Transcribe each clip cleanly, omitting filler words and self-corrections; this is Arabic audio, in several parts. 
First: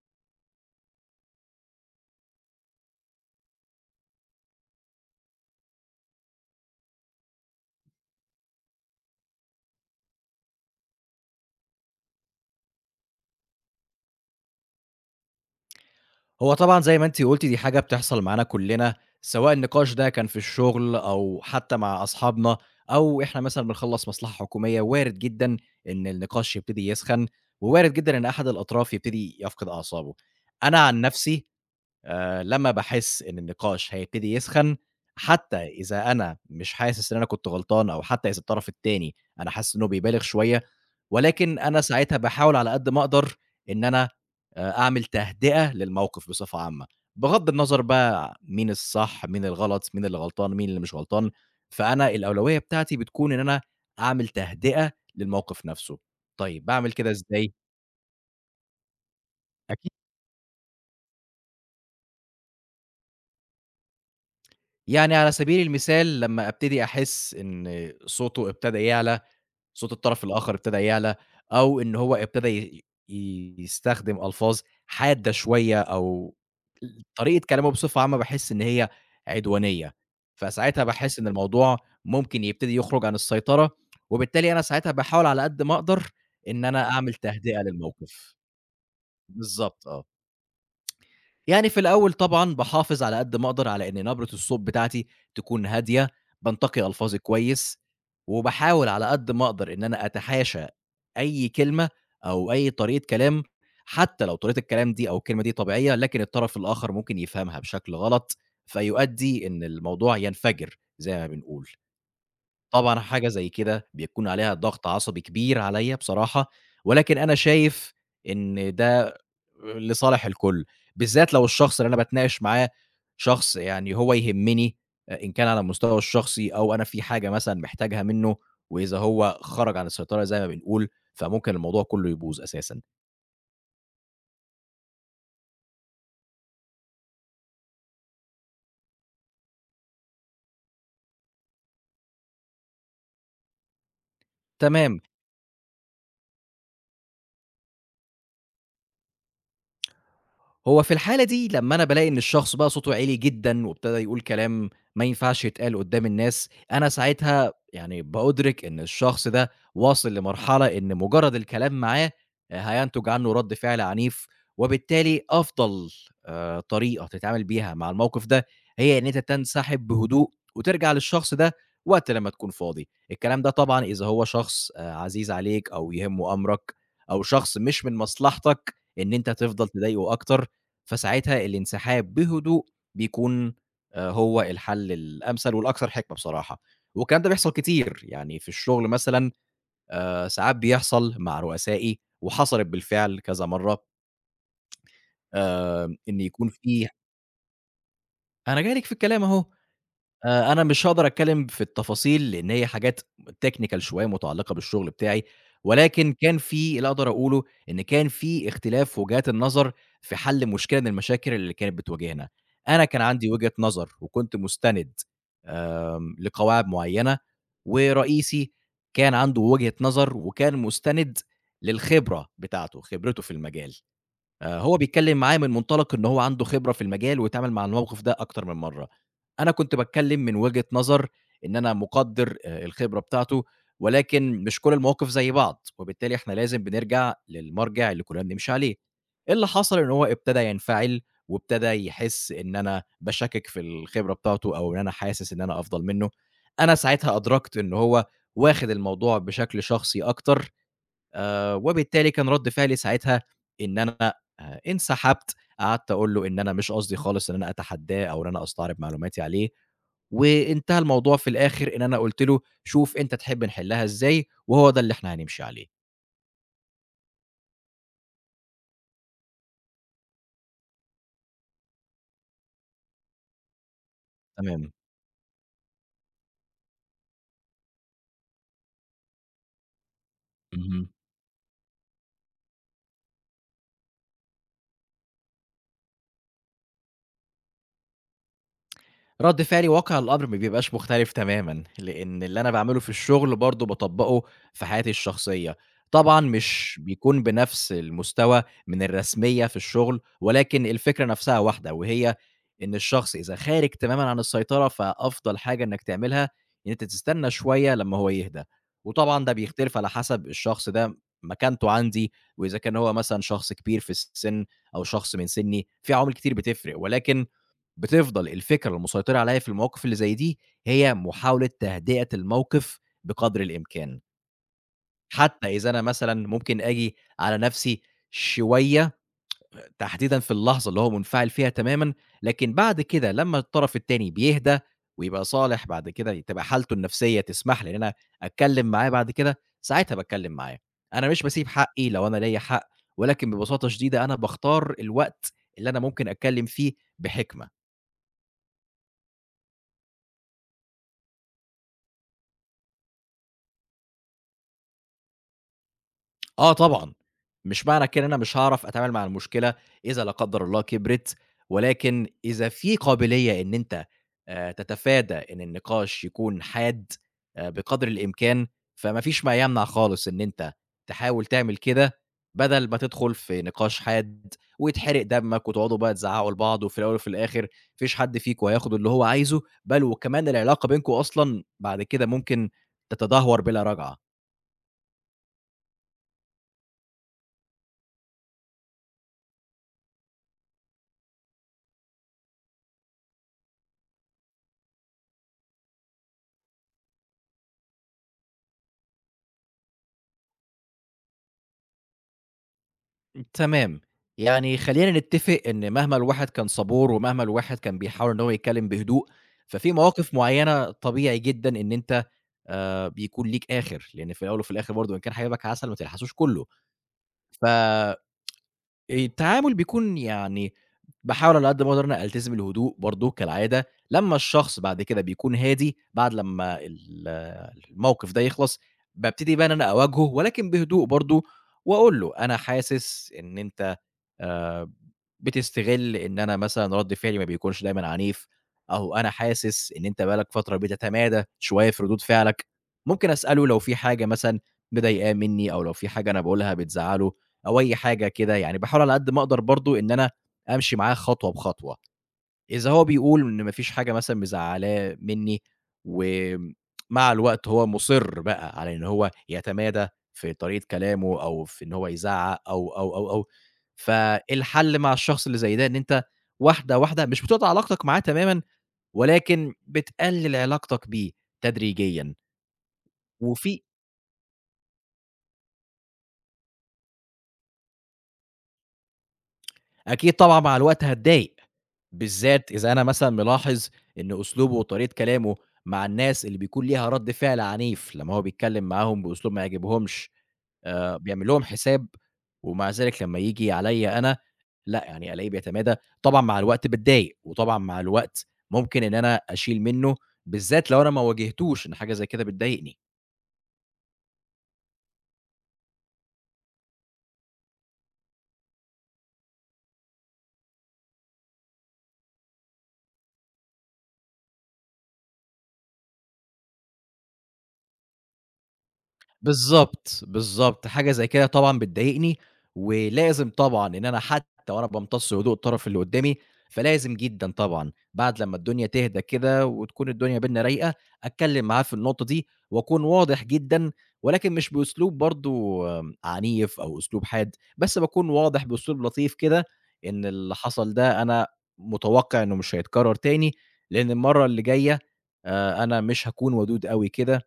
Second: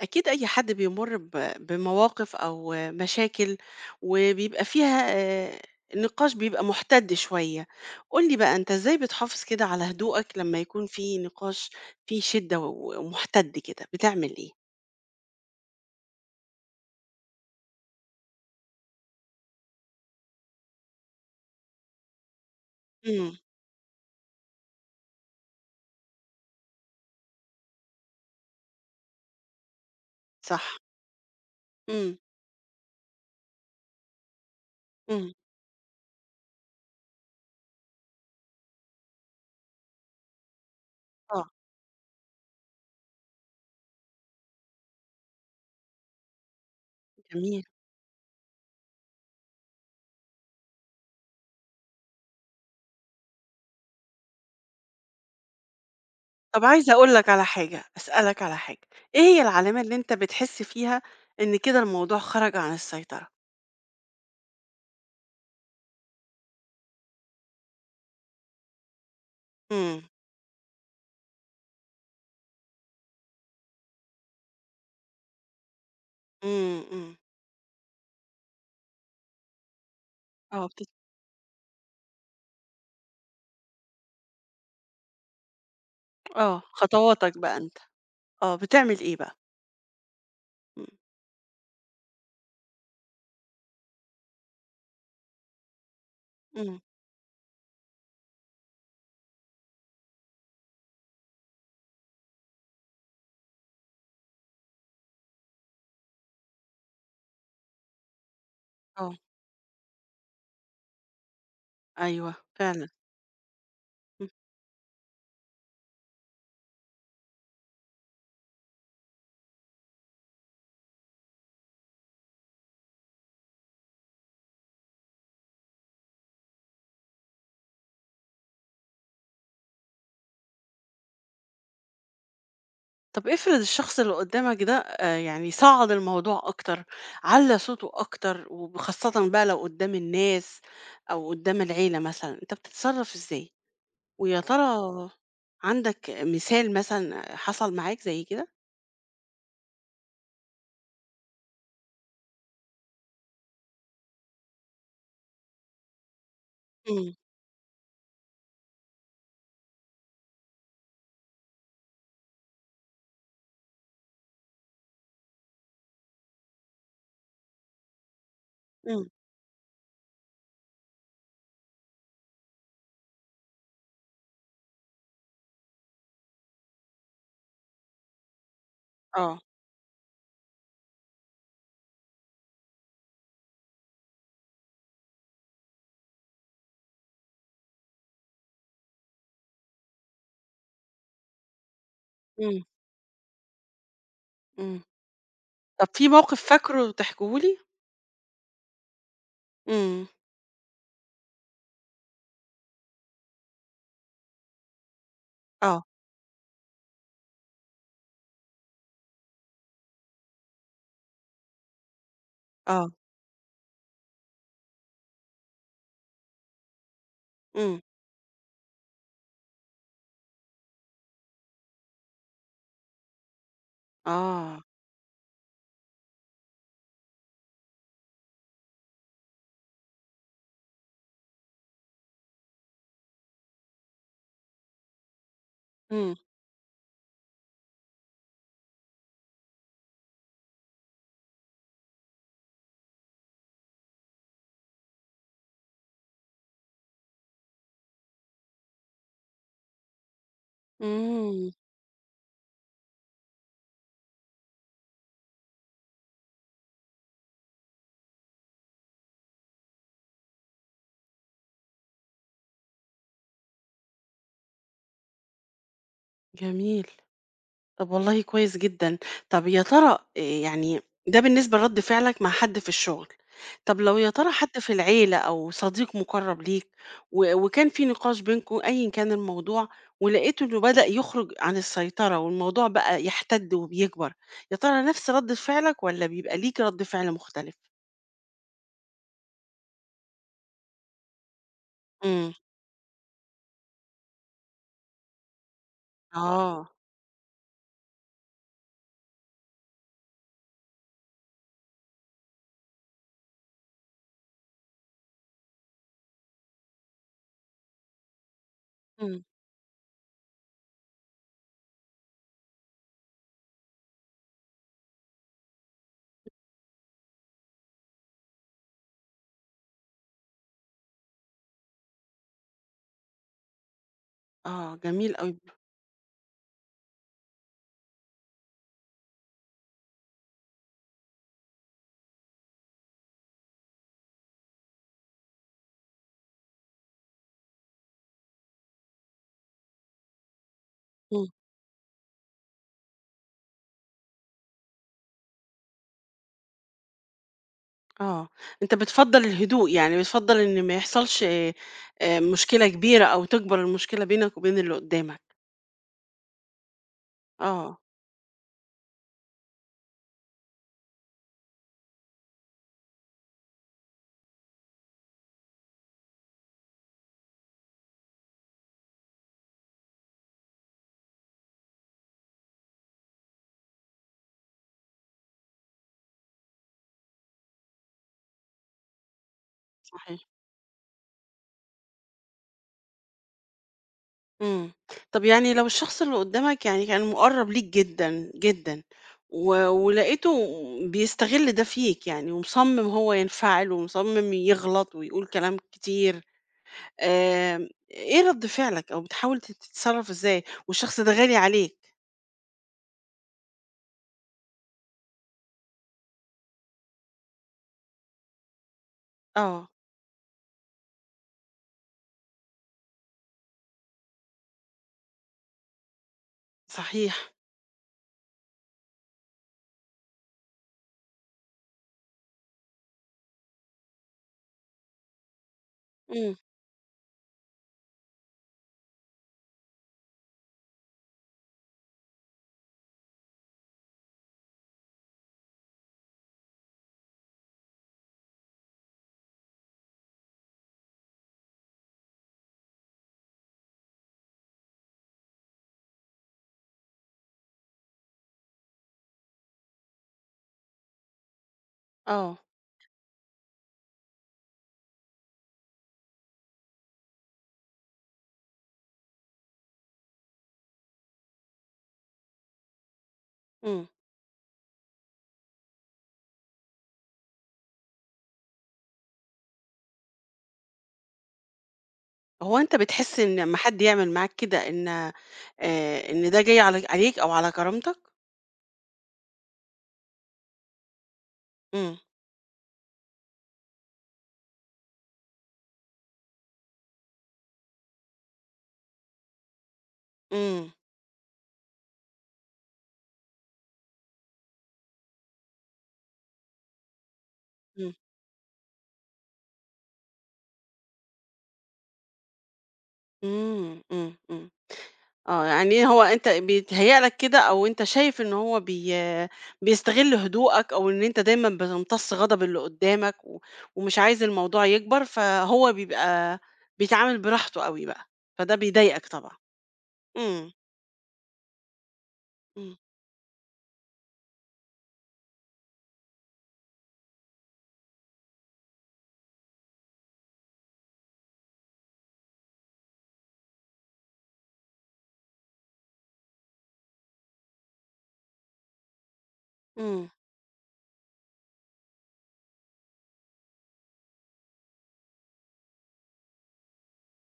أكيد أي حد بيمر بمواقف أو مشاكل وبيبقى فيها آه، النقاش بيبقى محتد شوية قولي بقى أنت إزاي بتحافظ كده على هدوءك لما يكون في نقاش فيه شدة ومحتد كده بتعمل إيه؟ هو طبعًا زي ما أنتِ قُلتِ دي حاجة بتحصل معانا كلّنا، سواء النقاش ده كان في الشغل أو حتى مع أصحابنا، أو امم إحنا مثلًا بنخلّص مصلحة حكومية، وارد جدًا إن النقاش يبتدي يسخن، ووارد جدًا إن أحد الأطراف يبتدي يفقد أعصابه. صح أنا عن نفسي امم لمّا باحس إن النقاش هيبتدي يسخن، امم حتى إذا أنا مش حاسس إن أنا كنت غلطان أو حتى إذا الطرف التاني أنا حاسس إنه بيبالغ شوية، اه ولكن أنا ساعتها باحاول على قد ما أقدر إن أنا أعمل تهدئة للموقف بصفة عامة، بغض جميل النظر بقى مين الصح، مين الغلط، مين اللي غلطان، مين اللي مش غلطان، فأنا الأولوية بتاعتي بتكون إن أنا أعمل تهدئة للموقف نفسه. طب طيب عايزة باعمل كده أقول لك على إزاي؟ حاجة أسألك على حاجة إيه هي العلامة اللي أنت بتحس فيها إن كده الموضوع خرج عن السيطرة؟ يعني على سبيل المثال لمّا أبتدي أحس إن صوته ابتدى يعلى، صوت امم الطرف الآخر ابتدى يعلى، أو إن هو ابتدى يستخدم ألفاظ حادة شوية أو امم امم طريقة كلامه بصفة عامة باحس إن هي عدوانية، اه فساعتها بت... باحس إن الموضوع ممكن يبتدي يخرج عن السيطرة، وبالتالي أنا ساعتها باحاول على قد ما أقدر اه إن أنا أعمل خطواتك بقى تهدئة أنت للموقف. اه بتعمل ايه بقى بالضبط آه. إمم، يعني في الأول طبعًا باحافظ على قد ما أقدر على إن نبرة الصوت بتاعتي تكون هادية، إمم، بانتقي ألفاظي كويس، وباحاول على قد ما أقدر إن أنا أتحاشى أي كلمة أو أي طريقة كلام، حتى لو طريقة الكلام دي أو الكلمة دي طبيعية، لكن الطرف الآخر ممكن يفهمها بشكل غلط، آه، فيؤدي إن الموضوع ينفجر زي ما بنقول. أيوه فعلًا، طبعًا حاجة زي كده بيكون إمم، عليها ضغط عصبي كبير عليَّ بصراحة، ولكن أنا شايف إن ده لصالح الكل، بالذات لو الشخص اللي أنا باتناقش معاه شخص يعني هو يهمني إن كان على المستوى الشخصي أو أنا في حاجة مثلًا محتاجها منه، وإذا هو خرج عن السيطرة زي ما بنقول، فممكن الموضوع كله يبوظ أساسًا. طَب افرض الشخص اللي قدّامك ده يعني صعّد الموضوع أكتر، علّى صوته أكتر، وخاصةً بقى لو قدّام الناس أو قدّام العيلة مثلًا، أنت بتتصرّف إزاي؟ ويا تمام. ترى عندك مثال مثلًا حصل معاك زي كده؟ هو في الحالة دي لمّا أنا بالاقي إن الشخص بقى صوته عِلِي جدًا وابتدى يقول كلام ما ينفعش يتقال قدّام الناس، أنا إمم، ساعتها يعني بأُدرِك إن الشخص ده واصل لمرحلة إن مجرد الكلام معاه هينتج عنه رَد فعل عنيف، وبالتالي أفضل طريقة تتعامل بيها مع الموقف ده، هي إن إمم، أنت تنسحب بهدوء وترجع للشخص ده وقت لمّا تكون فاضي. الكلام ده طبعًا إذا هو شخص عزيز عليك أو يهمه أمرك أو شخص مش من مصلحتك إن أنت آه، تفضل تضايقه أكتر، فساعتها الانسحاب بهدوء بيكون هو الحل الأمثل والأكثر حكمة بصراحة. والكلام ده بيحصل كتير، يعني في الشغل مثلًا ساعات بيحصل مع رؤسائي إمم، وحصلت بالفعل كذا مرّة إمم، طَب في إن موقف يكون في فاكره تحكيه لي؟ أنا جاي لِك في الكلام أهو، إمم، أنا مش هاقدر أتكلّم في التفاصيل، لإن هي حاجات technical شوية متعلّقة بالشغل بتاعي، آه، ولكن كان في اللي أقدر أقوله إن كان في اختلاف وجهات النظر في حل مشكلة من المشاكل اللي كانت بتواجهنا. آه، أنا كان عندي وجهة نظر وكنت مُستند لقواعد معيّنة، إمم، ورئيسي كان عنده وجهة نظر وكان مُستند للخبرة بتاعته، خبرته في المجال. آه، هو بيتكلّم معايا من منطلق إن هو عنده خبرة في المجال واتعامل مع الموقف ده أكتر من مرّة. أنا كنت باتكلّم من وجهة نظر إن أنا مُقدّر الخبرة بتاعته، ولكن مش كل المواقف زي بعض، إمم، وبالتالي إحنا لازم بنرجع للمرجع اللي كُلّنا بنمشي عليه. إيه اللي حصل إن هو ابتدى ينفعل وابتدى يحس إن أنا باشاكك في الخبرة بتاعته أو إن أنا حاسس إن أنا أفضل منّه. أنا ساعتها أدركت إن هو واخِد الموضوع بشكل شخصي أكتر إمم، وبالتالي كان رَد فعلي ساعتها إن أنا انسحبت، قعدت أقول له إن أنا مش قصدي خالص إن أنا أتحدّاه أو إن أنا أستعرض معلوماتي عليه، وانتهى الموضوع في الآخِر إن أنا قُلت له: "شوف أنت تحب نحلّها إزاي وهو ده اللي إحنا هنمشي عليه." جميل. طب والله كويس جدًا. طب يا ترى يعني ده بالنسبة لرَد فعلك مع حد في الشغل. طب لو يا ترى حد تمام. في العيلة أو صديق مُقرّب ليك و وكان في نقاش بينكم أيًا كان الموضوع ولقيتوا إنه بدأ اهم. يخرج عن السيطرة والموضوع بقى يحتد وبيكبر، يا ترى نفس رَد فعلك والّا بيبقى ليك رَد فعل مختلف؟ رد فعلي واقع الأمر ما بيبقاش مختلف تمامًا، لإن إمم. اللي أنا باعمله في الشغل برضه باطبّقه في حياتي الشخصية. طبعًا آه. مش بيكون بنفس المستوى من الرسمية في الشغل، ولكن الفكرة نفسها واحدة، وهي إن الشخص إذا خارج تمامًا عن السيطرة، فأفضل حاجة إنك تعملها إن أنت تستنى شوية لمّا هو يهدى، إمم. وطبعًا ده بيختلف على حسب الشخص ده مكانته عندي، وإذا كان هو مثلًا شخص كبير في السن أو شخص من سني، في عوامل كتير بتفرق، ولكن بتفضل الفكرة المسيطرة عليَّ في المواقف اللي زي دي، هي محاولة تهدئة الموقف بقدر الإمكان، آه، جميل أوي. حتى إذا أنا مثلًا ممكن آجي على نفسي شوية تحديدًا في اللحظة اللي هو منفعل فيها تمامًا، لكن بعد كده لمّا الطرف التاني بيهدى ويبقى صالح بعد كده تبقى حالته النفسية تسمح لي إن أنا أتكلم معاه بعد كده، ساعتها باتكلم معاه. أنا مش إمم. باسيب حقي لو أنا ليّا حق، ولكن ببساطة شديدة أنا باختار الوقت اللي أنا ممكن أتكلم فيه بحكمة. آه، أنت بتفضّل الهدوء، يعني بتفضّل إن ما يحصلش مشكلة كبيرة أو تكبر المشكلة بينك وبين اللي قدّامك، آه طبعًا، مش آه، معنى كده إن أنا مش هاعرف أتعامل مع المشكلة إذا لا قدّر الله كبرت، ولكن إذا في قابلية إن أنت تتفادى إن النقاش يكون حاد بقدر الإمكان، فما فيش ما يمنع خالص إن أنت تحاول تعمل كده، بدل ما تدخل في نقاش حاد ويتحرق دمك وتقعدوا بقى تزعّقوا لبعض، وفي الأول وفي الآخر ما فيش حد فيكم هياخد اللي هو عايزه، بل صحيح، وكمان العلاقة بينكم أصلًا بعد كده ممكن تتدهور بلا رجعة. إمم، طب يعني لو الشخص اللي قدّامك يعني كان مُقرّب ليك جدًا، جدًا و ولقيته بيستغل ده فيك يعني ومصمّم هو ينفعل ومصمّم يغلط ويقول كلام كتير، آمم، إيه رَد فعلك أو بتحاول تتصرّف إزاي والشخص ده غالي عليك؟ تمام. يعني خلّينا نتّفق إن مهما الواحد كان صبور، ومهما الواحد كان بيحاول إن هو يتكلّم بهدوء، آه، ففي مواقف معيّنة طبيعي جدًا إن أنت بيكون ليك آخِر، لإن في الأول وفي الآخِر برضه إن كان حبيبك عسل ما تلحسوش كُلّه. صحيح، ف التعامل بيكون يعني باحاول على قد ما أقدر إن أنا ألتزم الهدوء برضه كالعادة، لمّا الشخص بعد كده بيكون هادي، بعد إمم، لمّا الموقف ده يخلص، بابتدي بقى إن أنا أواجهه ولكن بهدوء برضه وأقول له: "أنا حاسس إن أنت" آآ بتستغل إن أنا مثلًا رَد فعلي ما بيكونش دايمًا عنيف، أو أنا حاسس إن أنت بقى لك فترة بتتمادى شوية في ردود فعلك، ممكن أسأله لو في حاجة مثلًا مضايقاه منّي أو لو في حاجة أنا باقولها بتزعّله أو أي حاجة كده، يعني باحاول على قد ما أقدر برضه إن أنا أمشي معاه خطوة بخطوة. آه، إذا هو بيقول إن ما فيش حاجة مثلًا مزعّلاه منّي، ومع الوقت هو مُصِر بقى على إن هو يتمادى في طريقة كلامه أو في إن هو يزعّق أو، إمم. فالحل مع الشخص اللي زي ده إن أنت واحدة، واحدة مش بتقطع علاقتك معاه تمامًا، ولكن بتقلل علاقتك بيه تدريجيًا. هو أنت بتحس إن أمّا وفي حد يعمل معاك كده إن إن ده جاي على عليك أو على كرامتك؟ أكيد طبعًا مع الوقت هاتضايق، إمم، بالذات إذا أنا مثلًا ملاحظ إن أسلوبه وطريقة كلامه مع الناس اللي بيكون ليها رَد فعل عنيف، لمّا هو بيتكلم معاهم بأسلوب ما يعجبهمش، إمم، بيعمل لهم حساب، ومع ذلك لمّا ييجي عليّا أنا لأ، يعني ألاقيه بيتمادى، طبعًا مع الوقت باتضايق، وطبعًا مع إمم، الوقت ممكن إن أنا أشيل منه، بالذات لو أنا ما واجهتوش إن حاجة زي كده بتضايقني. إمم، إمم، إمم، آه، يعني هو أنت بيتهيأ لك كده أو أنت شايف إن هو بيستغل هدوءك أو إن أنت دايمًا بتمتص غضب اللي قدّامك ومش عايز الموضوع يكبر، فهو بيبقى بيتعامل براحته أوي بقى، فده بيضايقك طبعًا. بالضبط، إمم، بالضبط، حاجة زي كده طبعًا بتضايقني، إمم، ولازم طبعًا إن أنا حتى وأنا بامتص هدوء الطرف اللي قدّامي، فلازم جدًا طبعًا بعد لمّا الدنيا تهدى كده وتكون الدنيا بيننا رايقة، أتكلّم معاه في النقطة دي وأكون واضح جدًا، ولكن مش بأسلوب برضه عنيف أو أسلوب حاد، بس باكون واضح بأسلوب لطيف كده إن إمم. اللي حصل ده أنا متوقع إنه مش هيتكرر تاني، لإن المرّة اللي جاية أنا مش هاكون ودود أوي كده.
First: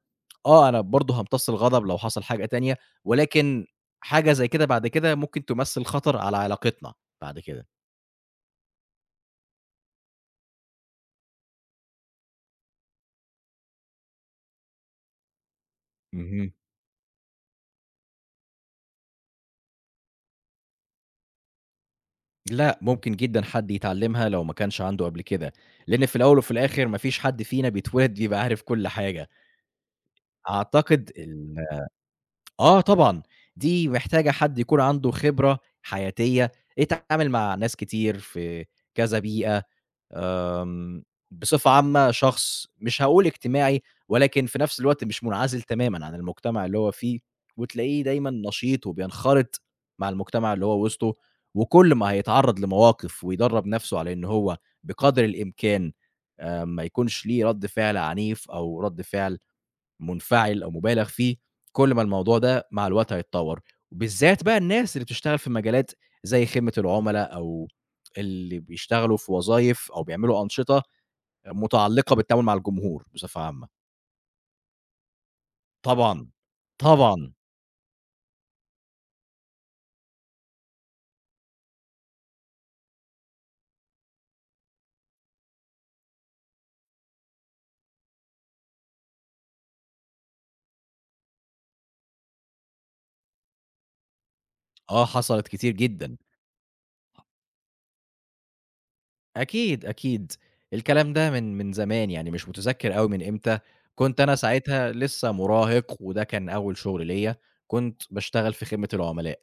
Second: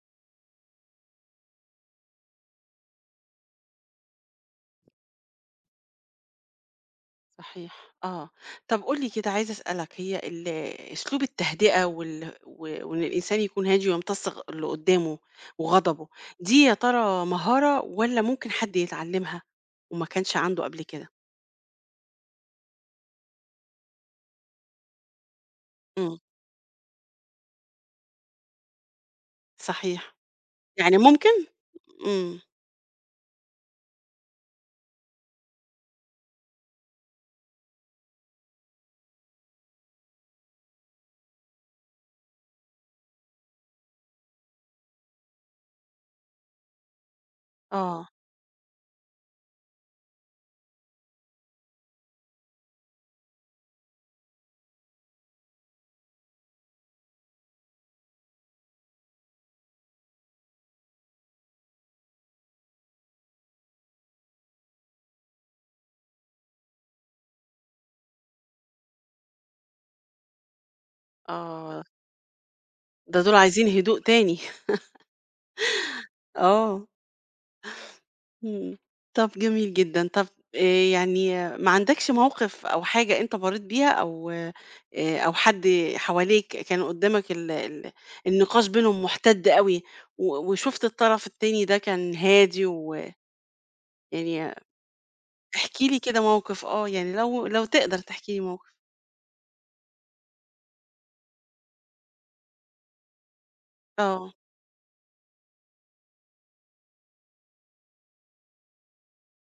آه، أنا برضه هامتص الغضب لو حصل حاجة تانية، ولكن حاجة زي كده بعد كده ممكن تمثّل خطر على علاقتنا بعد كده. صحيح آه. طب قُل لي كده عايزة أسألك هي أسلوب التهدئة و وإن الإنسان يكون هادي ويمتص اللي قدّامه وغضبه، اهم. دي يا ترى مهارة والّا ممكن حد يتعلّمها وما كانش عنده قبل كده؟ لأ، ممكن جدًا حد يتعلّمها لو ما كانش عنده قبل كده، لإن في إمم، الأول وفي الآخر ما فيش حد فينا بيتولد بيبقى عارف كل حاجة. صحيح. يعني أعتقد ممكن؟ ال إمم، آه طبعًا، دي محتاجة حد يكون عنده خبرة حياتية، اتعامل مع ناس كتير في كذا بيئة. آمم، بصفة عامة شخص مش هاقول اجتماعي، ولكن في نفس الوقت مش منعزل تمامًا عن المجتمع اللي هو فيه، وتلاقيه آه، دايمًا نشيط وبينخرط مع المجتمع اللي هو وسطه، وكل ما هيتعرض لمواقف ويدرب نفسه على إن هو بقدر الإمكان ما يكونش ليه رد فعل عنيف أو رد فعل منفعل أو مُبالغ فيه، كل ما الموضوع ده مع الوقت هيتطوّر، وبالذات بقى الناس اللي بتشتغل في مجالات زي خدمة العُملا أو اللي بيشتغلوا في وظايف أو بيعملوا أنشطة آه. متعلّقة بالتعامل مع الجمهور ده دول بصفة عايزين عامة. هدوء تاني. طبعًا، آه، طبعًا، إمم. طب جميل جدًا. طب يعني آه، ما عندكش موقف أو حاجة أنت مرّيت بيها أو أو حد حواليك كان قدّامك ال النقاش بينهم مُحتَد أوي و وشُفت الطرف التاني ده كان هادي ويعني آه حصلت كتير احكِ لي جدًا، كده موقِف آه، يعني لو تقدر تحكي لي موقِف؟ أكيد، أكيد. الكلام ده من زمان، يعني مش متذكّر أوي من إمتى، كنت آه، أنا ساعتها لسّه مراهق وده كان أول شُغل ليّا، كنت باشتغل في خدمة العُملا.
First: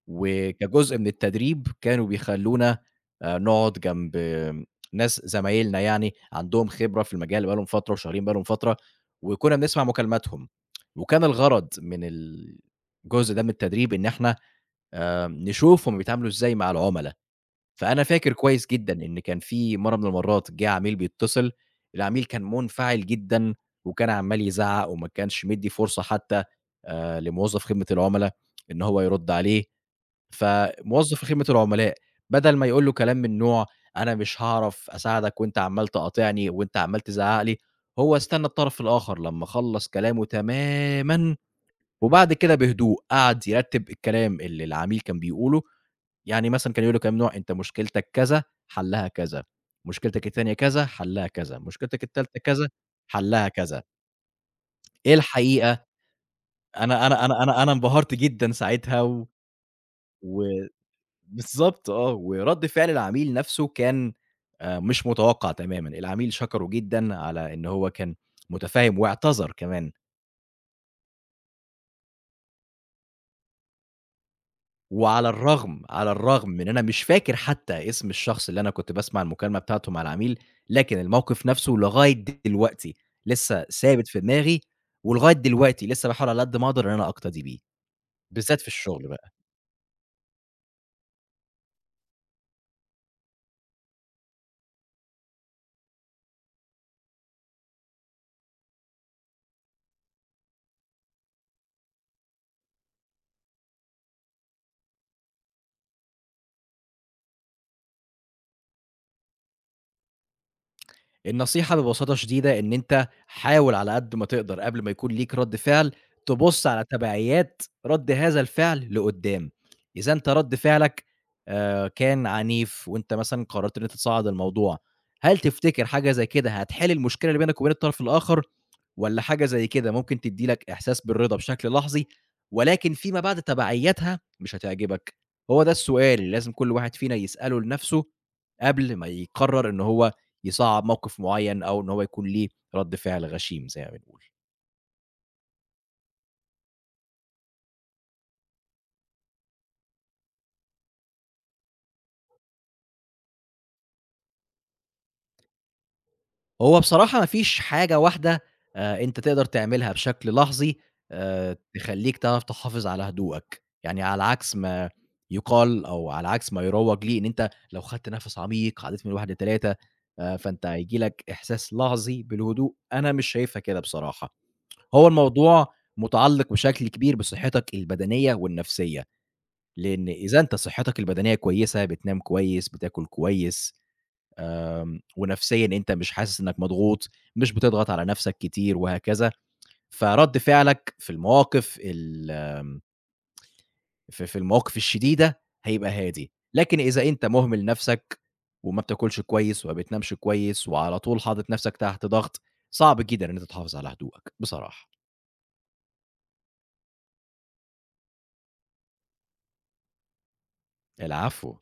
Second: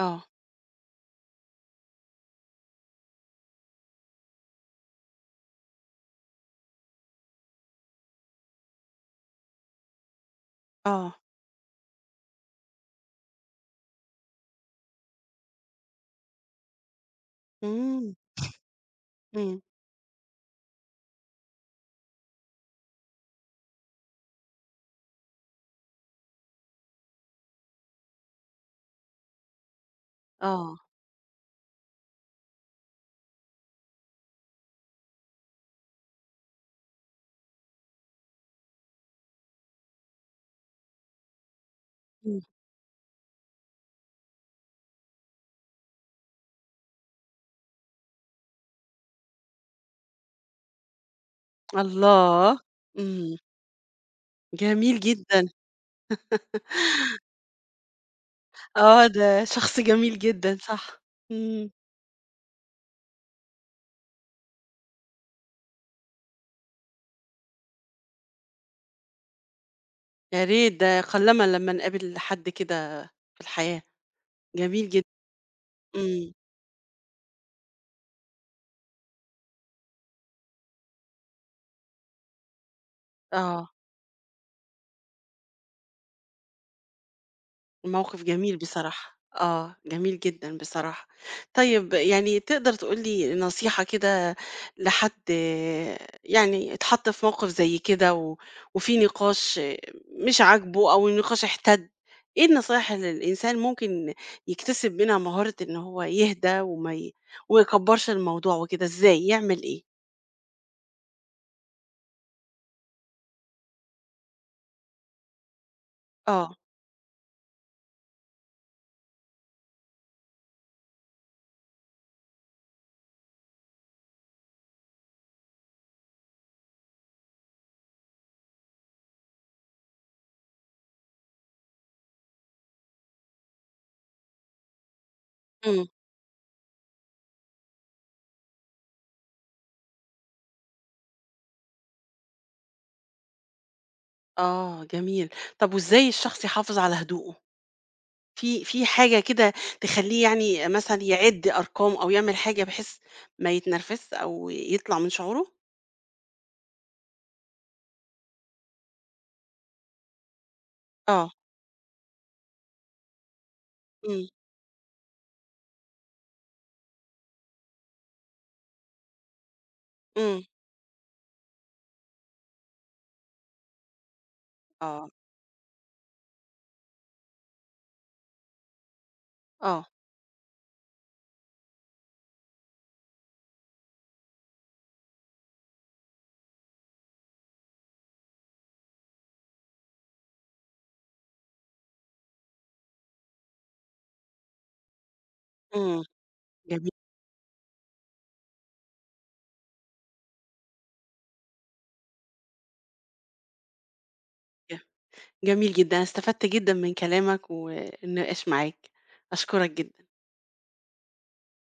آه، وكجزء من التدريب كانوا بيخلّونا نقعد جنب ناس زمايلنا يعني عندهم خبرة في المجال بقى لهم فترة وشغالين بقى لهم فترة، وكنا بنسمع مكالماتهم، آه، وكان الغرض من الجزء ده من التدريب إن إحنا نشوف هُم بيتعاملوا إزاي مع العُملا، فأنا إمم، فاكر كويس جدًا إن كان إمم، في مرّة من المرّات جِه عميل بيتصل، العميل كان منفعل جدًا وكان عمّال يزعّق وما كانش مدّي فرصة حتى لموظف خدمة العُملا إن هو يرُد عليه، آه، فموظّف خدمة العملاء بدل ما يقول له كلام من نوع أنا مش هاعرف أساعدك وأنت عمّال تقاطعني وأنت عمّال تزعّق لي، هو استنى الطرف الآخر لمّا خلّص كلامه تمامًا وبعد إمم، كده بهدوء قعد يرتّب الكلام اللي العميل كان بيقوله، يعني مثلًا كان يقول له كلام من نوع أنت مشكلتك كذا، حلّها كذا، مشكلتك التانية كذا، حلّها كذا، مشكلتك التالتة الله! كذا، إمم، حلّها كذا. جميل ايه جدًا، الحقيقة أنا انبهرت جدًا ساعتها آه، و ده شخص جميل و جدًا صح، إمم، بالضبط آه، ورد فعل العميل نَفْسه كان مش متوقّع تمامًا، العميل شكره جدًا على إن هو كان مُتفهِّم واعتذر كمان، يا ريت ده قلّما لمّا نقابل حد كده في الحياة، جميل جدًا، وعلى الرغم على إمم، الرغم من أنا مش فاكر حتى اسم الشخص اللي أنا كنت باسمع المكالمة بتاعته مع العميل، لكن الموقِف نَفْسه لغاية دلوقتي لسه آه. ثابت في دماغي، ولغاية دلوقتي لسه باحاول على قد ما أقدر إن أنا أقتدي بيه، موقف جميل بالذات في الشغل بصراحة، بقى. آه، جميل جدًا بصراحة. طيب يعني تقدر تقول لي نصيحة كده لحد يعني اتحط في موقف زي كده وفي نقاش مش عاجبه أو النقاش احتد، إيه النصايح اللي الإنسان ممكن يكتسب منها مهارة إن هو يهدى وما يكبّرش الموضوع وكده، إزاي، يعمل إيه؟ النصيحة ببساطة شديدة إن أنت حاول على قد ما تقدر قبل ما يكون ليك رد فعل، آه، تبُص على تبعيات رد هذا الفعل لقدّام، إذا أنت رد فعلك كان عنيف وأنت مثلًا قررت إن أنت تصعّد الموضوع، هل تفتكر حاجة زي كده هتحل المشكلة اللي بينك وبين الطرف الآخر، والّا حاجة زي كده ممكن تدّي لك إحساس بالرضا بشكل لحظي، ولكن فيما بعد تبعياتها مش هتعجبك؟ هو ده إمم، السؤال اللي لازم كل واحد فينا يسأله لنفسه قبل ما يقرر إن هو يصعّب موقف معيّن أو إن هو يكون ليه رَد فعل غشيم زي ما بنقول. آه، جميل. طب وإزاي الشخص يحافظ على هدوءه؟ في حاجة كده تخلّيه يعني مثلًا يعِد أرقام أو يعمل حاجة بحيث ما يتنرفزش أو يطلع من شعوره؟ هو بصراحة ما فيش حاجة واحدة أنت تقدر تعملها بشكل لحظي آه، تخلّيك تعرف تحافظ على هدوءك، يعني على إمم، عكس ما يُقال أو على عكس ما يروّج ليه إن أنت لو خدت نَفَس عميق عدّيت من 1 ل3 إمم، فأنت هييجي لك إحساس لحظي بالهدوء، أنا مش شايفها كده بصراحة. هو آه، الموضوع مُتعلّق بشكل كبير بصحّتك البدنية والنفسية. آه، لإن إذا أنت صحتك البدنية كويسة، بتنام كويس، بتاكل كويس، ونفسيًا أنت مش حاسس إنك مضغوط، مش بتضغط على نفسك كتير وهكذا، فرَد فعلك في المواقف الشديدة هيبقى إمم، هادي، لكن جميل إذا أنت مهمل نفسك وما بتاكلش كويس وما بتنامش كويس وعلى طول حاطط نفسك تحت ضغط، صعب جدًا إن أنت تحافظ على هدوءك ج بصراحة. جميل جدًا، أنا استفدت جدًا من كلامك والنقاش معاك، أشكرك جدًا. العفو.